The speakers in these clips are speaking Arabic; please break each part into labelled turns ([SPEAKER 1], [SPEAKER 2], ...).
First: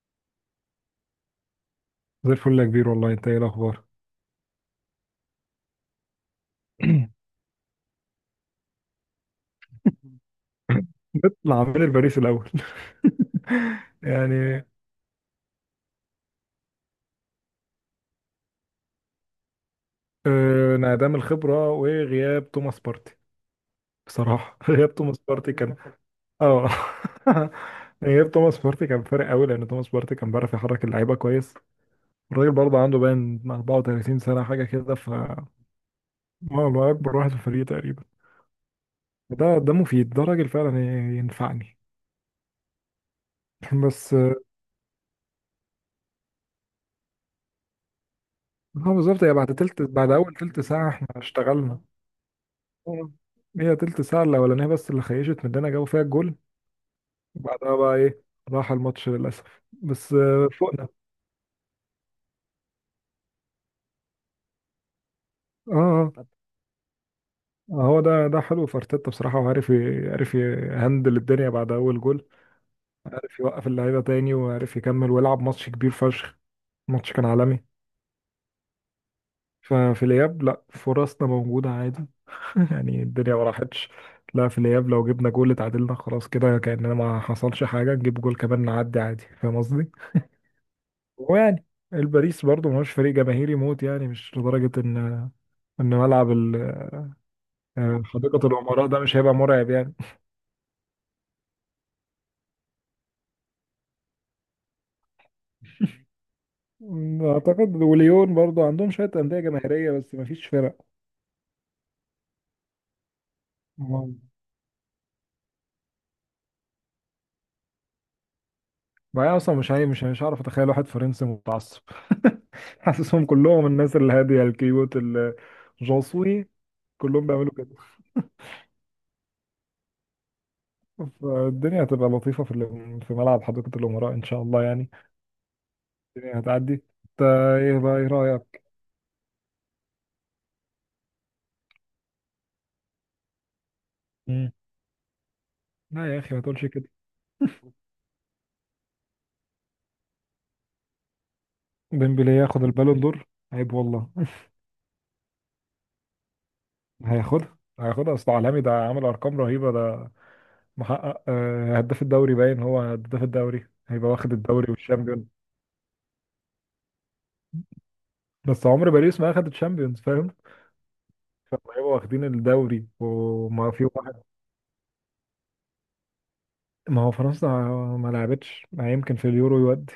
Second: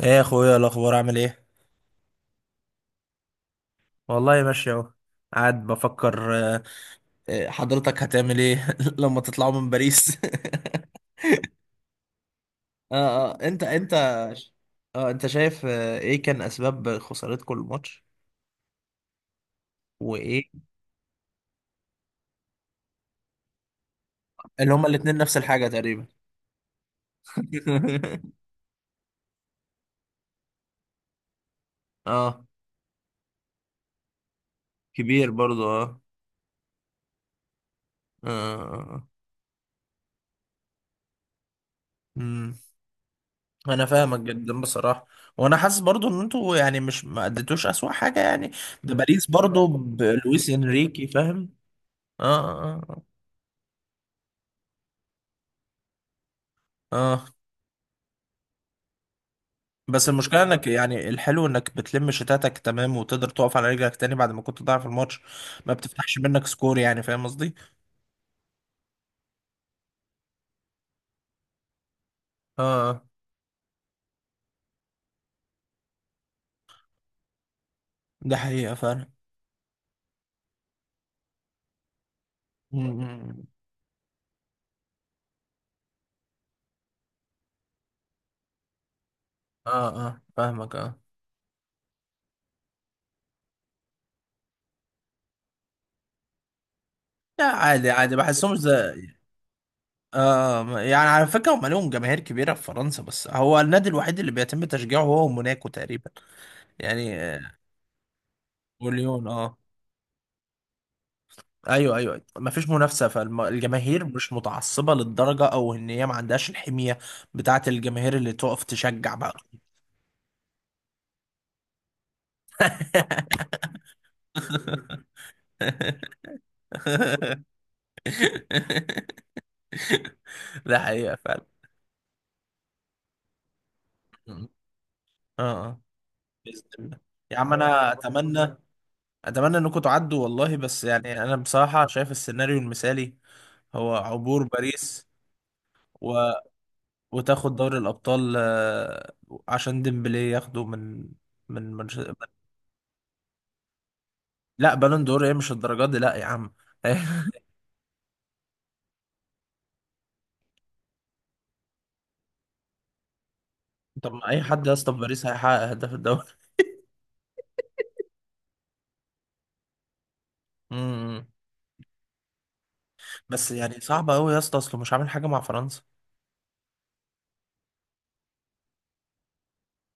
[SPEAKER 1] ايه يا اخويا الاخبار، عامل ايه؟
[SPEAKER 2] زي الفل يا كبير والله. انت ايه الاخبار؟
[SPEAKER 1] والله ماشي اهو. قاعد بفكر. آه، حضرتك هتعمل ايه لما تطلعوا من باريس؟
[SPEAKER 2] نطلع من الباريس الاول.
[SPEAKER 1] اه اه،
[SPEAKER 2] يعني
[SPEAKER 1] انت شايف ايه كان اسباب خسارتكم الماتش، وايه
[SPEAKER 2] انعدام الخبره وغياب توماس بارتي. بصراحه
[SPEAKER 1] اللي هما
[SPEAKER 2] غياب
[SPEAKER 1] الاتنين
[SPEAKER 2] توماس
[SPEAKER 1] نفس
[SPEAKER 2] بارتي
[SPEAKER 1] الحاجة
[SPEAKER 2] كان.
[SPEAKER 1] تقريبا؟
[SPEAKER 2] اه. غياب توماس بارتي كان فارق قوي، لان توماس بارتي كان بيعرف يحرك اللعيبه كويس.
[SPEAKER 1] اه،
[SPEAKER 2] الراجل برضه عنده باين 34 سنه حاجه كده، ف
[SPEAKER 1] كبير برضو. اه
[SPEAKER 2] هو هو اكبر واحد في الفريق تقريبا.
[SPEAKER 1] اه.
[SPEAKER 2] ده مفيد، ده راجل فعلا ينفعني.
[SPEAKER 1] امم انا
[SPEAKER 2] بس
[SPEAKER 1] فاهمك جدا بصراحة. وانا حاسس برضو ان انتوا يعني مش ما اديتوش اسوأ حاجة يعني. ده
[SPEAKER 2] هو بالظبط.
[SPEAKER 1] باريس
[SPEAKER 2] هي
[SPEAKER 1] برضو
[SPEAKER 2] بعد اول
[SPEAKER 1] بلويس
[SPEAKER 2] تلت ساعه
[SPEAKER 1] انريكي،
[SPEAKER 2] احنا
[SPEAKER 1] فاهم.
[SPEAKER 2] اشتغلنا.
[SPEAKER 1] اه اه. آه.
[SPEAKER 2] مم. هي تلت ساعة الأولانية بس اللي خيشت مننا جابوا فيها الجول،
[SPEAKER 1] اه.
[SPEAKER 2] وبعدها بقى إيه، راح الماتش للأسف.
[SPEAKER 1] بس
[SPEAKER 2] بس
[SPEAKER 1] المشكلة انك،
[SPEAKER 2] فوقنا.
[SPEAKER 1] يعني الحلو انك بتلم شتاتك تمام وتقدر تقف على رجلك تاني بعد ما كنت ضايع في الماتش، ما
[SPEAKER 2] آه آه،
[SPEAKER 1] بتفتحش
[SPEAKER 2] طب
[SPEAKER 1] منك سكور، يعني فاهم قصدي؟
[SPEAKER 2] هو ده حلو في أرتيتا بصراحة، وعارف عارف يهندل الدنيا بعد أول جول،
[SPEAKER 1] اه اه.
[SPEAKER 2] عارف يوقف اللعيبة تاني، وعارف يكمل ويلعب ماتش كبير فشخ. الماتش كان عالمي.
[SPEAKER 1] ده حقيقة فعلا.
[SPEAKER 2] ففي الإياب لأ، فرصنا موجودة عادي. يعني الدنيا ما
[SPEAKER 1] مم.
[SPEAKER 2] راحتش. لا، في الإياب لو جبنا جول اتعادلنا، خلاص كده كأننا ما حصلش حاجة، نجيب جول كمان نعدي عادي. فاهم
[SPEAKER 1] اه
[SPEAKER 2] قصدي؟
[SPEAKER 1] اه، فاهمك، اه.
[SPEAKER 2] ويعني الباريس برضه مش فريق جماهيري موت، يعني مش لدرجة ان ملعب
[SPEAKER 1] لا عادي عادي،
[SPEAKER 2] حديقة
[SPEAKER 1] بحسهم
[SPEAKER 2] الامراء ده
[SPEAKER 1] زي.
[SPEAKER 2] مش هيبقى مرعب يعني.
[SPEAKER 1] آه آه. يعني على فكرة هم لهم جماهير كبيرة في فرنسا، بس هو النادي الوحيد اللي بيتم تشجيعه هو موناكو تقريبا، يعني.
[SPEAKER 2] اعتقد وليون برضه عندهم شوية
[SPEAKER 1] وليون،
[SPEAKER 2] أندية
[SPEAKER 1] اه.
[SPEAKER 2] جماهيرية، بس مفيش فرق.
[SPEAKER 1] ايوه ايوه، ما فيش منافسه، فالجماهير
[SPEAKER 2] أمم.
[SPEAKER 1] مش متعصبه للدرجه، او ان هي ما عندهاش الحميه بتاعه الجماهير اللي تقف تشجع بقى.
[SPEAKER 2] بقى اصلا مش، هي مش هعرف اتخيل واحد فرنسي متعصب. حاسسهم كلهم الناس الهادية الكيوت، الجوسوي، كلهم بيعملوا كده.
[SPEAKER 1] ده حقيقه فعلا.
[SPEAKER 2] فالدنيا هتبقى لطيفة في ملعب حديقة الامراء ان شاء الله يعني.
[SPEAKER 1] اه اه.
[SPEAKER 2] الدنيا
[SPEAKER 1] باذن
[SPEAKER 2] هتعدي
[SPEAKER 1] الله.
[SPEAKER 2] انت.
[SPEAKER 1] يا عم
[SPEAKER 2] ايه
[SPEAKER 1] انا
[SPEAKER 2] بقى، ايه رأيك؟
[SPEAKER 1] اتمنى انكم تعدوا والله، بس يعني انا بصراحه شايف السيناريو المثالي هو عبور
[SPEAKER 2] مم.
[SPEAKER 1] باريس
[SPEAKER 2] لا يا
[SPEAKER 1] و...
[SPEAKER 2] اخي ما تقولش كده.
[SPEAKER 1] وتاخد دوري الابطال، عشان ديمبلي ياخده من.
[SPEAKER 2] ديمبلي ياخد البالون دور؟ عيب والله.
[SPEAKER 1] لا، بالون دور ايه؟ مش الدرجات دي، لا يا عم.
[SPEAKER 2] هياخدها هياخدها، اصل عالمي، ده عامل ارقام رهيبه ده. محقق هداف الدوري باين، هو هداف الدوري هيبقى
[SPEAKER 1] طب ما
[SPEAKER 2] واخد
[SPEAKER 1] اي حد
[SPEAKER 2] الدوري
[SPEAKER 1] يا اسطى في باريس
[SPEAKER 2] والشامبيون.
[SPEAKER 1] هيحقق هداف الدوري.
[SPEAKER 2] بس عمر باريس ما اخد الشامبيونز فاهم؟
[SPEAKER 1] امم.
[SPEAKER 2] فهيبقوا واخدين الدوري
[SPEAKER 1] بس
[SPEAKER 2] وما
[SPEAKER 1] يعني
[SPEAKER 2] في
[SPEAKER 1] صعبه
[SPEAKER 2] واحد.
[SPEAKER 1] قوي يا اسطى، اصله مش عامل حاجه مع فرنسا.
[SPEAKER 2] ما هو فرنسا ما لعبتش، ما يمكن في اليورو يودي.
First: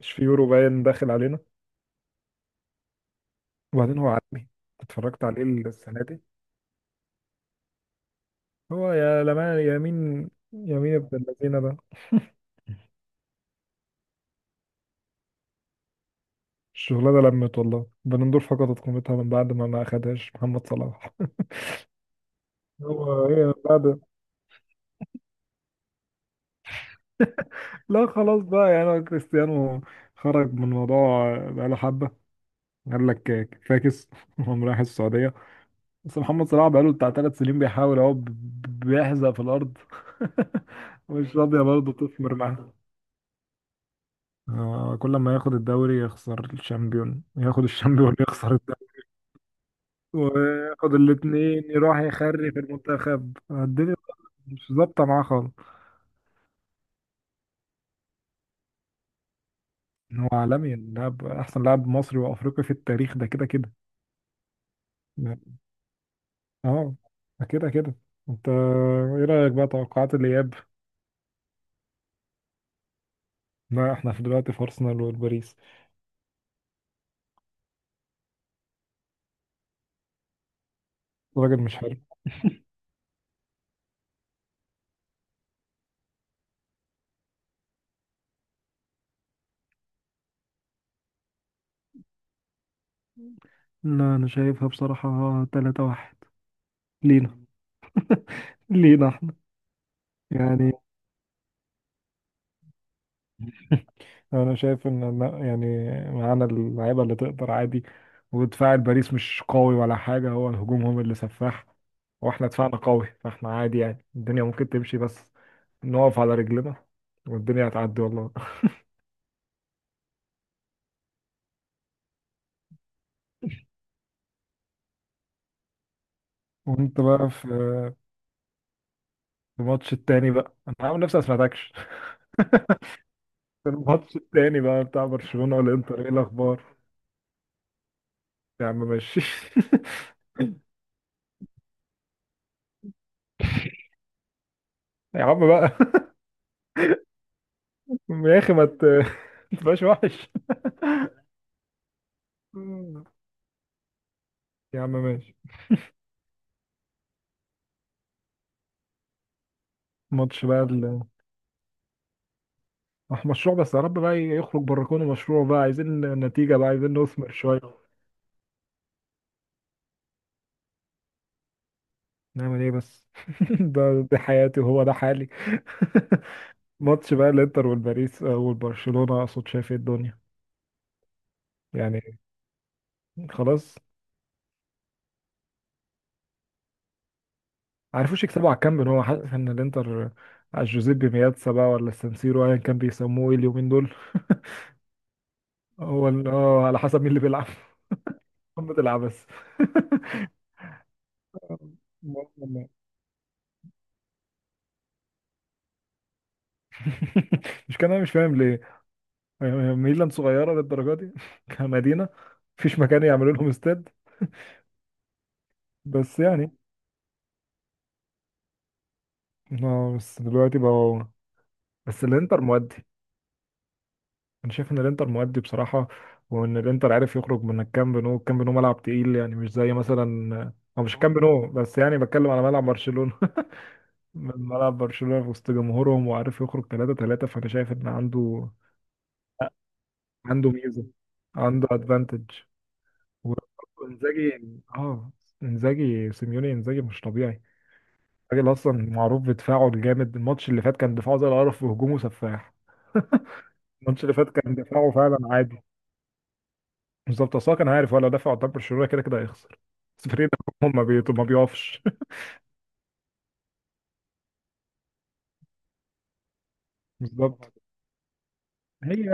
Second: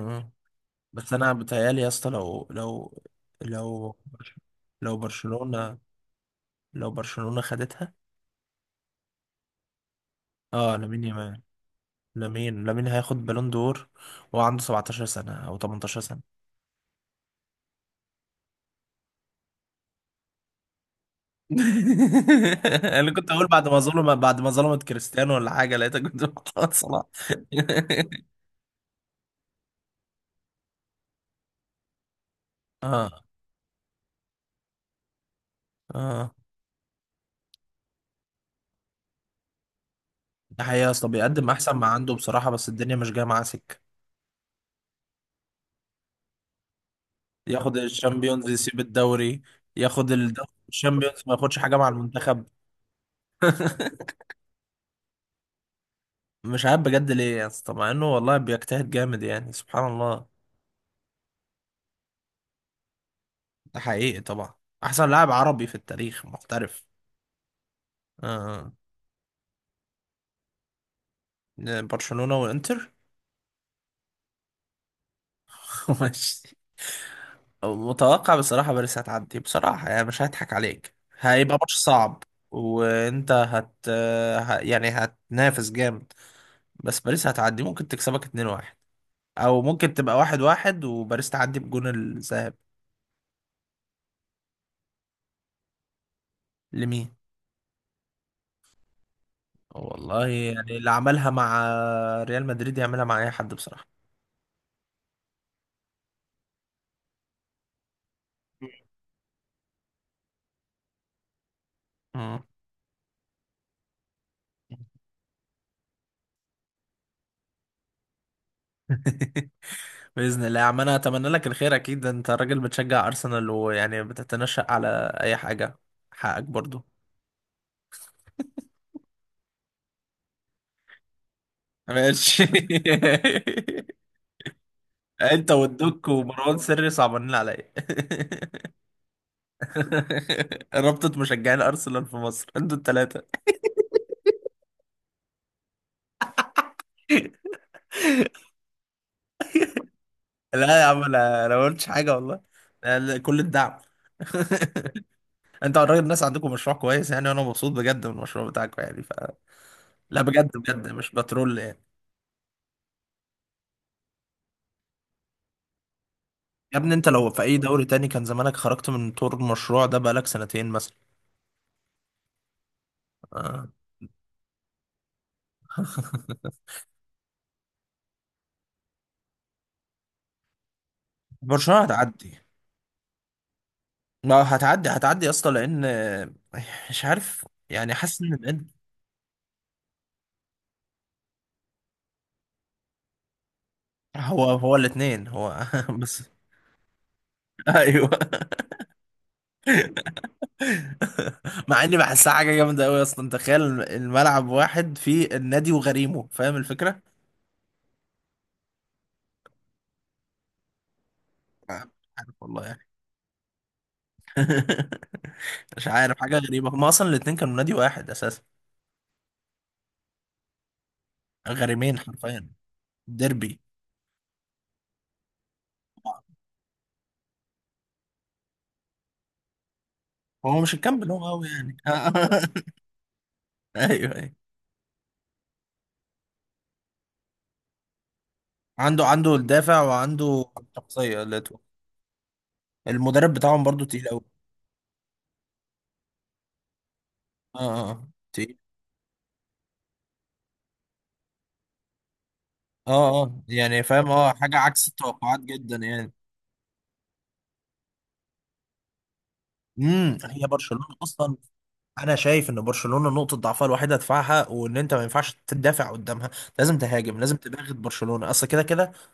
[SPEAKER 2] مش في يورو باين داخل
[SPEAKER 1] بس انا
[SPEAKER 2] علينا.
[SPEAKER 1] بتهيالي يا اسطى لو لو لو
[SPEAKER 2] وبعدين هو عالمي،
[SPEAKER 1] لو
[SPEAKER 2] اتفرجت عليه السنه دي.
[SPEAKER 1] برشلونه خدتها.
[SPEAKER 2] هو يا لمان، يمين
[SPEAKER 1] اه،
[SPEAKER 2] يمين
[SPEAKER 1] لامين
[SPEAKER 2] ابن
[SPEAKER 1] يامال.
[SPEAKER 2] اللذينه ده.
[SPEAKER 1] لامين هياخد بالون دور، وعنده 17 سنه او 18 سنه.
[SPEAKER 2] الشغلانة لمت والله، بنندور فقدت قيمتها من بعد ما أخدهاش محمد صلاح.
[SPEAKER 1] انا
[SPEAKER 2] هو
[SPEAKER 1] كنت
[SPEAKER 2] ايه
[SPEAKER 1] اقول
[SPEAKER 2] من بعد؟
[SPEAKER 1] بعد ما ظلمت كريستيانو ولا حاجه، لقيتك كنت بتقول صلاح.
[SPEAKER 2] لا خلاص بقى، يعني هو كريستيانو خرج من الموضوع بقاله حبة، قال
[SPEAKER 1] اه
[SPEAKER 2] لك فاكس، وقام رايح السعودية. بس
[SPEAKER 1] اه.
[SPEAKER 2] محمد صلاح بقاله بتاع ثلاث سنين بيحاول اهو، بيحزق في الأرض.
[SPEAKER 1] ده حقيقة يا اسطى،
[SPEAKER 2] مش
[SPEAKER 1] بيقدم
[SPEAKER 2] راضية
[SPEAKER 1] احسن ما
[SPEAKER 2] برضه
[SPEAKER 1] عنده
[SPEAKER 2] تثمر
[SPEAKER 1] بصراحة، بس
[SPEAKER 2] معاه.
[SPEAKER 1] الدنيا مش جاية معاه سكة.
[SPEAKER 2] كل ما ياخد الدوري يخسر الشامبيون، ياخد
[SPEAKER 1] ياخد
[SPEAKER 2] الشامبيون
[SPEAKER 1] الشامبيونز
[SPEAKER 2] يخسر
[SPEAKER 1] يسيب
[SPEAKER 2] الدوري،
[SPEAKER 1] الدوري، ياخد الدوري
[SPEAKER 2] وياخد
[SPEAKER 1] الشامبيونز، ما ياخدش
[SPEAKER 2] الاتنين
[SPEAKER 1] حاجة مع
[SPEAKER 2] يروح
[SPEAKER 1] المنتخب.
[SPEAKER 2] يخري في المنتخب. الدنيا مش ظابطة معاه خالص.
[SPEAKER 1] مش عارف بجد ليه يا اسطى، مع انه والله بيجتهد جامد، يعني سبحان الله.
[SPEAKER 2] هو عالمي لاعب، احسن لاعب مصري وافريقي في التاريخ، ده كده كده.
[SPEAKER 1] ده حقيقي طبعا. احسن لاعب عربي في التاريخ محترف.
[SPEAKER 2] اه، ده كده كده. انت
[SPEAKER 1] آه.
[SPEAKER 2] ايه رايك بقى توقعات الاياب؟
[SPEAKER 1] برشلونة والانتر.
[SPEAKER 2] لا احنا في دلوقتي في ارسنال والباريس.
[SPEAKER 1] ماشي. متوقع بصراحة باريس هتعدي بصراحة، يعني مش هضحك عليك، هيبقى
[SPEAKER 2] الراجل
[SPEAKER 1] ماتش
[SPEAKER 2] مش حلو.
[SPEAKER 1] صعب. وانت يعني هتنافس جامد، بس باريس هتعدي. ممكن تكسبك 2-1 او ممكن تبقى 1-1 وباريس تعدي بجون الذهاب.
[SPEAKER 2] لا انا شايفها بصراحة 3 واحد
[SPEAKER 1] لمين؟
[SPEAKER 2] لينا لينا احنا
[SPEAKER 1] والله
[SPEAKER 2] يعني.
[SPEAKER 1] يعني اللي عملها مع ريال مدريد يعملها مع اي حد بصراحة.
[SPEAKER 2] انا شايف ان يعني معانا اللعيبه اللي تقدر عادي، ودفاع الباريس مش قوي ولا حاجه، هو الهجوم هم اللي سفاح،
[SPEAKER 1] مم.
[SPEAKER 2] واحنا دفاعنا قوي، فاحنا عادي يعني الدنيا ممكن تمشي، بس نقف على رجلنا والدنيا هتعدي والله.
[SPEAKER 1] بإذن الله يا عم، أنا أتمنى لك الخير، أكيد أنت راجل بتشجع أرسنال ويعني بتتنشأ على أي حاجة، حقك برضو.
[SPEAKER 2] وانت بقى في الماتش التاني بقى، انا عامل نفسي ما سمعتكش.
[SPEAKER 1] ماشي.
[SPEAKER 2] في الماتش التاني بقى بتاع
[SPEAKER 1] أنت
[SPEAKER 2] برشلونه والانتر،
[SPEAKER 1] والدك
[SPEAKER 2] ايه
[SPEAKER 1] ومروان
[SPEAKER 2] الاخبار؟
[SPEAKER 1] سري صعبانين عليا.
[SPEAKER 2] يا عم ماشي.
[SPEAKER 1] رابطة مشجعين أرسنال في مصر أنتوا التلاتة.
[SPEAKER 2] يا عم بقى. يا اخي ما ما تبقاش وحش.
[SPEAKER 1] لا يا عم، انا ما قلتش حاجه والله. أنا كل الدعم.
[SPEAKER 2] يا عم ماشي.
[SPEAKER 1] انت الراجل، الناس عندكم مشروع كويس يعني، وانا مبسوط بجد من المشروع بتاعكم يعني، ف. لا
[SPEAKER 2] ماتش
[SPEAKER 1] بجد
[SPEAKER 2] بقى،
[SPEAKER 1] بجد، مش بترول يعني.
[SPEAKER 2] مش مشروع بس، يا رب بقى يخرج بره كونه مشروع بقى، عايزين نتيجة بقى،
[SPEAKER 1] يا ابني
[SPEAKER 2] عايزين
[SPEAKER 1] انت لو
[SPEAKER 2] نثمر
[SPEAKER 1] في اي
[SPEAKER 2] شوية.
[SPEAKER 1] دوري تاني كان زمانك خرجت من طور المشروع ده بقالك سنتين مثلا.
[SPEAKER 2] نعمل ايه بس؟
[SPEAKER 1] آه.
[SPEAKER 2] دي حياتي وهو ده حالي. ماتش بقى الانتر والباريس والبرشلونة اقصد، شايف ايه الدنيا؟
[SPEAKER 1] برشلونه
[SPEAKER 2] يعني
[SPEAKER 1] هتعدي.
[SPEAKER 2] خلاص.
[SPEAKER 1] ما هتعدي، هتعدي يا اسطى، لان. آه، مش عارف يعني، حاسس
[SPEAKER 2] عارفوش
[SPEAKER 1] ان
[SPEAKER 2] يكسبوا على الكامب، ان هو حاسس ان الانتر على جوزيبي مياتسا بقى ولا السانسيرو، ايا كان بيسموه إيه اليومين دول؟
[SPEAKER 1] هو هو الاثنين هو.
[SPEAKER 2] هو
[SPEAKER 1] بس،
[SPEAKER 2] ال- اه على حسب مين اللي بيلعب.
[SPEAKER 1] ايوه.
[SPEAKER 2] قمة العبث.
[SPEAKER 1] مع اني بحسها حاجه جامده قوي اصلا، تخيل الملعب واحد فيه النادي وغريمه، فاهم الفكره؟
[SPEAKER 2] مش كان، انا مش فاهم ليه ميلان صغيرة للدرجة دي،
[SPEAKER 1] مش
[SPEAKER 2] كمدينة،
[SPEAKER 1] عارف والله
[SPEAKER 2] مفيش
[SPEAKER 1] يعني.
[SPEAKER 2] مكان يعملوا لهم استاد.
[SPEAKER 1] مش عارف،
[SPEAKER 2] بس
[SPEAKER 1] حاجه
[SPEAKER 2] يعني،
[SPEAKER 1] غريبه، هما اصلا الاتنين كانوا نادي واحد اساسا.
[SPEAKER 2] اه بس دلوقتي بقى،
[SPEAKER 1] غريمين
[SPEAKER 2] بس الانتر
[SPEAKER 1] حرفيا.
[SPEAKER 2] مؤدي.
[SPEAKER 1] ديربي.
[SPEAKER 2] انا شايف ان الانتر مؤدي بصراحة، وان الانتر عارف يخرج من الكامب نو. الكامب نو ملعب تقيل، يعني مش زي مثلا،
[SPEAKER 1] هو مش
[SPEAKER 2] او مش
[SPEAKER 1] الكامب،
[SPEAKER 2] كامب
[SPEAKER 1] هو قوي
[SPEAKER 2] نو
[SPEAKER 1] يعني.
[SPEAKER 2] بس، يعني بتكلم على ملعب برشلونة.
[SPEAKER 1] ايوه
[SPEAKER 2] من
[SPEAKER 1] ايوه.
[SPEAKER 2] ملعب برشلونة في وسط جمهورهم وعارف يخرج 3-3، فانا شايف ان عنده
[SPEAKER 1] عنده الدافع وعنده
[SPEAKER 2] عنده ميزة،
[SPEAKER 1] الشخصيه
[SPEAKER 2] عنده ادفانتج.
[SPEAKER 1] المدرب بتاعهم برضو تقيل قوي.
[SPEAKER 2] وانزاجي، اه، انزاجي سيميوني، انزاجي مش طبيعي.
[SPEAKER 1] اه اه.
[SPEAKER 2] الراجل
[SPEAKER 1] تقيل.
[SPEAKER 2] اصلا معروف بدفاعه الجامد، الماتش اللي فات كان دفاعه زي القرف وهجومه سفاح.
[SPEAKER 1] اه اه، يعني
[SPEAKER 2] الماتش
[SPEAKER 1] فاهم،
[SPEAKER 2] اللي فات
[SPEAKER 1] اه،
[SPEAKER 2] كان
[SPEAKER 1] حاجه عكس
[SPEAKER 2] دفاعه فعلا
[SPEAKER 1] التوقعات
[SPEAKER 2] عادي.
[SPEAKER 1] جدا يعني.
[SPEAKER 2] بالظبط، اصلا كان عارف هو لو دفع قدام برشلونه كده كده هيخسر. بس فريق
[SPEAKER 1] هي
[SPEAKER 2] ده
[SPEAKER 1] برشلونه
[SPEAKER 2] ما
[SPEAKER 1] اصلا.
[SPEAKER 2] بيقفش.
[SPEAKER 1] انا شايف ان برشلونه نقطه ضعفها الوحيده دفاعها، وان انت ما ينفعش تدافع قدامها، لازم تهاجم، لازم
[SPEAKER 2] بالظبط،
[SPEAKER 1] تباغت برشلونه، اصل كده كده.
[SPEAKER 2] هي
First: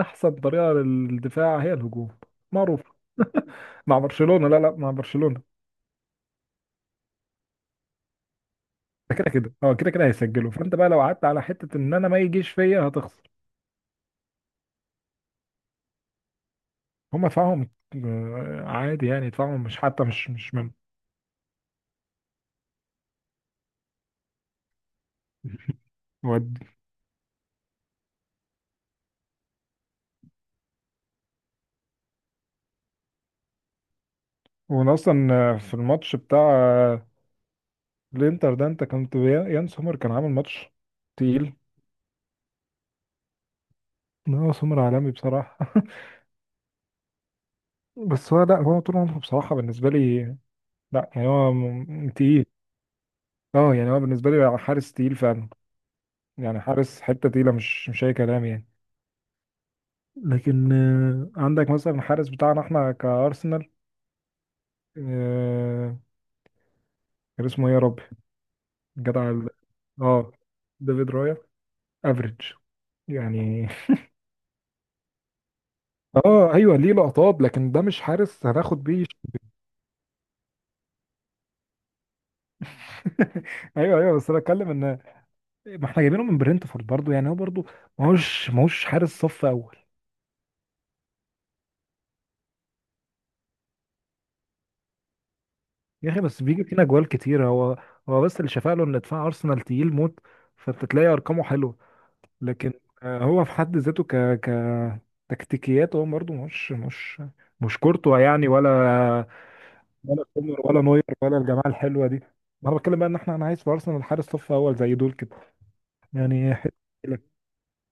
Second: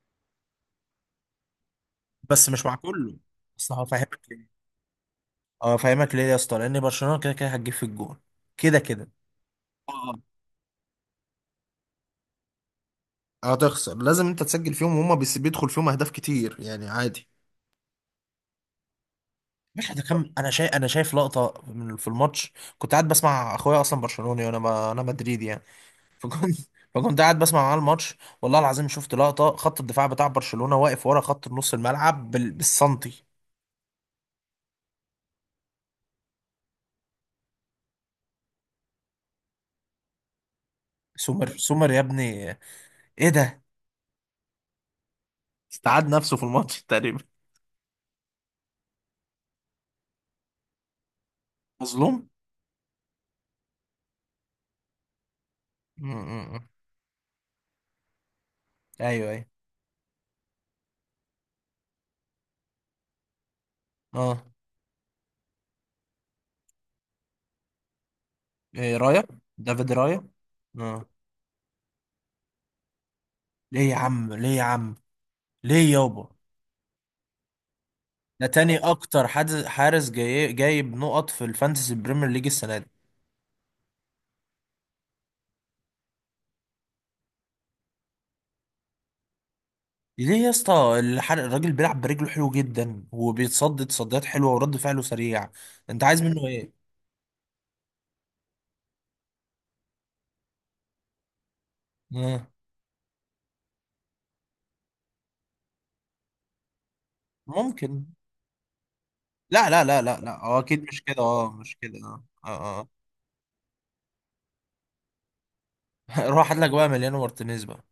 [SPEAKER 2] احسن طريقه للدفاع هي الهجوم،
[SPEAKER 1] بس مش مع
[SPEAKER 2] معروف.
[SPEAKER 1] كله. اصل
[SPEAKER 2] مع
[SPEAKER 1] هفهمك
[SPEAKER 2] برشلونه
[SPEAKER 1] ليه.
[SPEAKER 2] لا لا، مع برشلونه
[SPEAKER 1] اه، هفهمك ليه يا اسطى، لان برشلونه كده كده هتجيب في الجون، كده كده.
[SPEAKER 2] ده كده كده، اه كده كده
[SPEAKER 1] اه.
[SPEAKER 2] هيسجلوا، فانت بقى لو قعدت على حته ان انا ما يجيش فيا هتخسر.
[SPEAKER 1] هتخسر، لازم انت تسجل فيهم، بيدخل فيهم اهداف كتير، يعني عادي.
[SPEAKER 2] هما دفاعهم عادي يعني، دفاعهم مش
[SPEAKER 1] مش
[SPEAKER 2] حتى مش
[SPEAKER 1] هتكمل.
[SPEAKER 2] مش من.
[SPEAKER 1] انا شايف لقطه من في الماتش. كنت قاعد بسمع اخويا، اصلا برشلوني، وانا ما... انا مدريدي يعني. فكنت
[SPEAKER 2] ودي،
[SPEAKER 1] فكنت قاعد بسمع معاه الماتش. والله العظيم، شفت لقطة، خط الدفاع بتاع برشلونة واقف ورا خط نص الملعب بالسنتي.
[SPEAKER 2] وانا اصلا في الماتش بتاع الانتر ده، انت كنت، يان سومر كان عامل ماتش تقيل.
[SPEAKER 1] سومر، سومر يا ابني. ايه ده؟
[SPEAKER 2] لا سومر عالمي بصراحة.
[SPEAKER 1] استعاد نفسه في الماتش تقريبا.
[SPEAKER 2] بس هو، لا هو طول عمره بصراحة بالنسبة لي، لا يعني هو
[SPEAKER 1] مظلوم.
[SPEAKER 2] تقيل. اه، يعني هو بالنسبة لي حارس تقيل فعلا،
[SPEAKER 1] م- م-
[SPEAKER 2] يعني
[SPEAKER 1] م.
[SPEAKER 2] حارس حتة تقيلة، مش أي كلام يعني.
[SPEAKER 1] ايوه ايوه،
[SPEAKER 2] لكن عندك مثلا الحارس بتاعنا احنا كأرسنال،
[SPEAKER 1] اه.
[SPEAKER 2] آه، كان اسمه ايه يا ربي؟
[SPEAKER 1] إيه، رايا.
[SPEAKER 2] جدع
[SPEAKER 1] دافيد رايا.
[SPEAKER 2] اه
[SPEAKER 1] اه.
[SPEAKER 2] ديفيد رايا. افريج يعني.
[SPEAKER 1] ليه يا عم، ليه يا عم، ليه يابا؟
[SPEAKER 2] اه ايوه، ليه لقطات، لكن ده مش
[SPEAKER 1] ده
[SPEAKER 2] حارس
[SPEAKER 1] تاني
[SPEAKER 2] هناخد بيه.
[SPEAKER 1] اكتر حد حارس جايب نقط في الفانتسي بريمير ليج السنة دي.
[SPEAKER 2] ايوه ايوه، بس انا اتكلم ان، ما احنا جايبينه من برنتفورد برضو، يعني هو برضو ماهوش حارس صف اول.
[SPEAKER 1] ليه يا اسطى الحرق؟ الراجل بيلعب برجله حلو جدا، وبيتصدد تصديات حلوه، ورد فعله سريع، انت
[SPEAKER 2] يا اخي
[SPEAKER 1] عايز
[SPEAKER 2] بس
[SPEAKER 1] منه
[SPEAKER 2] بيجي
[SPEAKER 1] ايه؟
[SPEAKER 2] فينا جوال كتير هو. هو بس اللي شفاله ان دفاع ارسنال تقيل موت، فانت تلاقي ارقامه حلوه.
[SPEAKER 1] آه.
[SPEAKER 2] لكن هو في حد ذاته ك ك تكتيكيات هو برضو مش
[SPEAKER 1] ممكن.
[SPEAKER 2] كورتوا يعني، ولا
[SPEAKER 1] لا لا لا لا
[SPEAKER 2] ولا
[SPEAKER 1] لا، اه
[SPEAKER 2] سومر ولا
[SPEAKER 1] اكيد مش
[SPEAKER 2] نوير
[SPEAKER 1] كده،
[SPEAKER 2] ولا
[SPEAKER 1] اه
[SPEAKER 2] الجماعه
[SPEAKER 1] مش كده،
[SPEAKER 2] الحلوه دي. ما انا
[SPEAKER 1] اه اه.
[SPEAKER 2] بتكلم بقى ان انا عايز في ارسنال حارس صف اول زي دول كده
[SPEAKER 1] آه. روح
[SPEAKER 2] يعني.
[SPEAKER 1] هات لك بقى مليانو مارتينيز بقى.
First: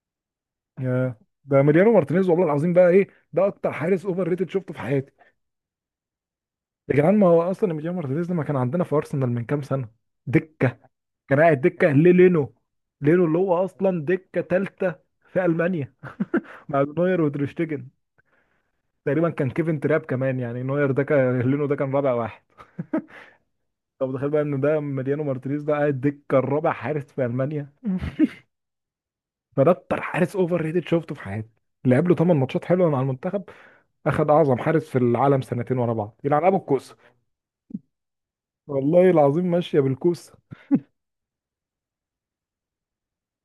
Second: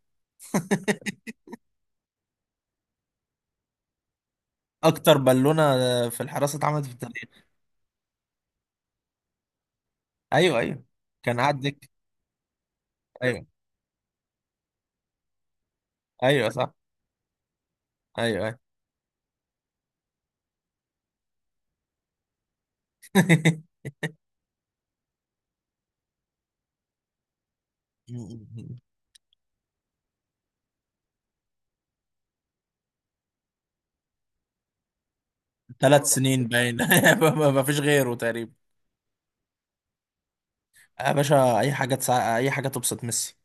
[SPEAKER 2] يا، ده ماريانو مارتينيز والله العظيم بقى ايه؟ ده اكتر حارس اوفر ريتد شفته في حياتي.
[SPEAKER 1] اكتر بالونه في الحراسه اتعملت في
[SPEAKER 2] يا جدعان ما هو
[SPEAKER 1] التاريخ.
[SPEAKER 2] اصلا ماريانو مارتينيز لما كان عندنا في ارسنال من كام سنه،
[SPEAKER 1] ايوه
[SPEAKER 2] دكه،
[SPEAKER 1] ايوه، كان
[SPEAKER 2] كان قاعد دكه
[SPEAKER 1] عندك.
[SPEAKER 2] للينو، لينو اللي
[SPEAKER 1] ايوه
[SPEAKER 2] هو اصلا دكه ثالثه في المانيا
[SPEAKER 1] ايوه صح.
[SPEAKER 2] مع نوير وتريشتيجن،
[SPEAKER 1] ايوه ايوه.
[SPEAKER 2] تقريبا كان كيفن تراب كمان، يعني نوير ده كان، لينو ده كان رابع واحد. طب تخيل بقى ان ده ماريانو مارتينيز ده قاعد دكه الرابع حارس في المانيا. فده اكتر حارس اوفر ريتد شفته في حياتي. لعب له 8 ماتشات حلوه مع المنتخب، اخد اعظم حارس في العالم سنتين ورا
[SPEAKER 1] ثلاث
[SPEAKER 2] بعض، يلعن
[SPEAKER 1] سنين
[SPEAKER 2] ابو
[SPEAKER 1] باين،
[SPEAKER 2] الكوسه.
[SPEAKER 1] ما فيش غيره تقريبا.
[SPEAKER 2] والله العظيم ماشيه بالكوسه.
[SPEAKER 1] يا باشا اي حاجه تبسط ميسي.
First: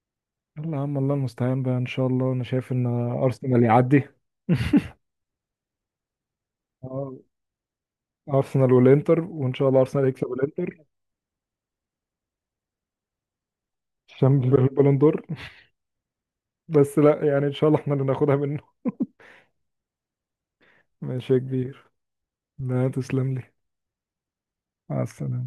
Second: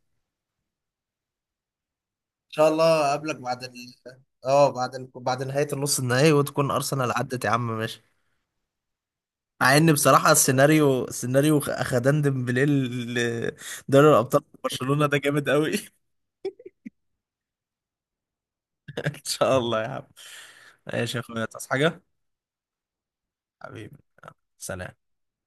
[SPEAKER 2] يلا يا عم، الله المستعان بقى، ان شاء الله، انا
[SPEAKER 1] ان شاء
[SPEAKER 2] شايف
[SPEAKER 1] الله
[SPEAKER 2] ان
[SPEAKER 1] اقابلك
[SPEAKER 2] ارسنال يعدي.
[SPEAKER 1] اه، بعد نهاية النص النهائي، وتكون ارسنال
[SPEAKER 2] آه،
[SPEAKER 1] عدت، يا عم ماشي.
[SPEAKER 2] ارسنال والانتر، وان شاء
[SPEAKER 1] مع
[SPEAKER 2] الله
[SPEAKER 1] ان
[SPEAKER 2] ارسنال
[SPEAKER 1] بصراحة،
[SPEAKER 2] يكسب الانتر،
[SPEAKER 1] السيناريو، سيناريو اخدان ديمبلي دوري الابطال
[SPEAKER 2] عشان
[SPEAKER 1] في
[SPEAKER 2] البالون
[SPEAKER 1] برشلونة، ده
[SPEAKER 2] دور.
[SPEAKER 1] جامد قوي.
[SPEAKER 2] بس لا يعني، ان شاء الله احنا اللي ناخدها منه.
[SPEAKER 1] ان شاء الله يا عم. ماشي يا
[SPEAKER 2] ماشي يا
[SPEAKER 1] اخويا، تصحى
[SPEAKER 2] كبير.
[SPEAKER 1] حاجة.
[SPEAKER 2] لا، تسلم لي.
[SPEAKER 1] حبيبي. سلام.
[SPEAKER 2] مع السلامه.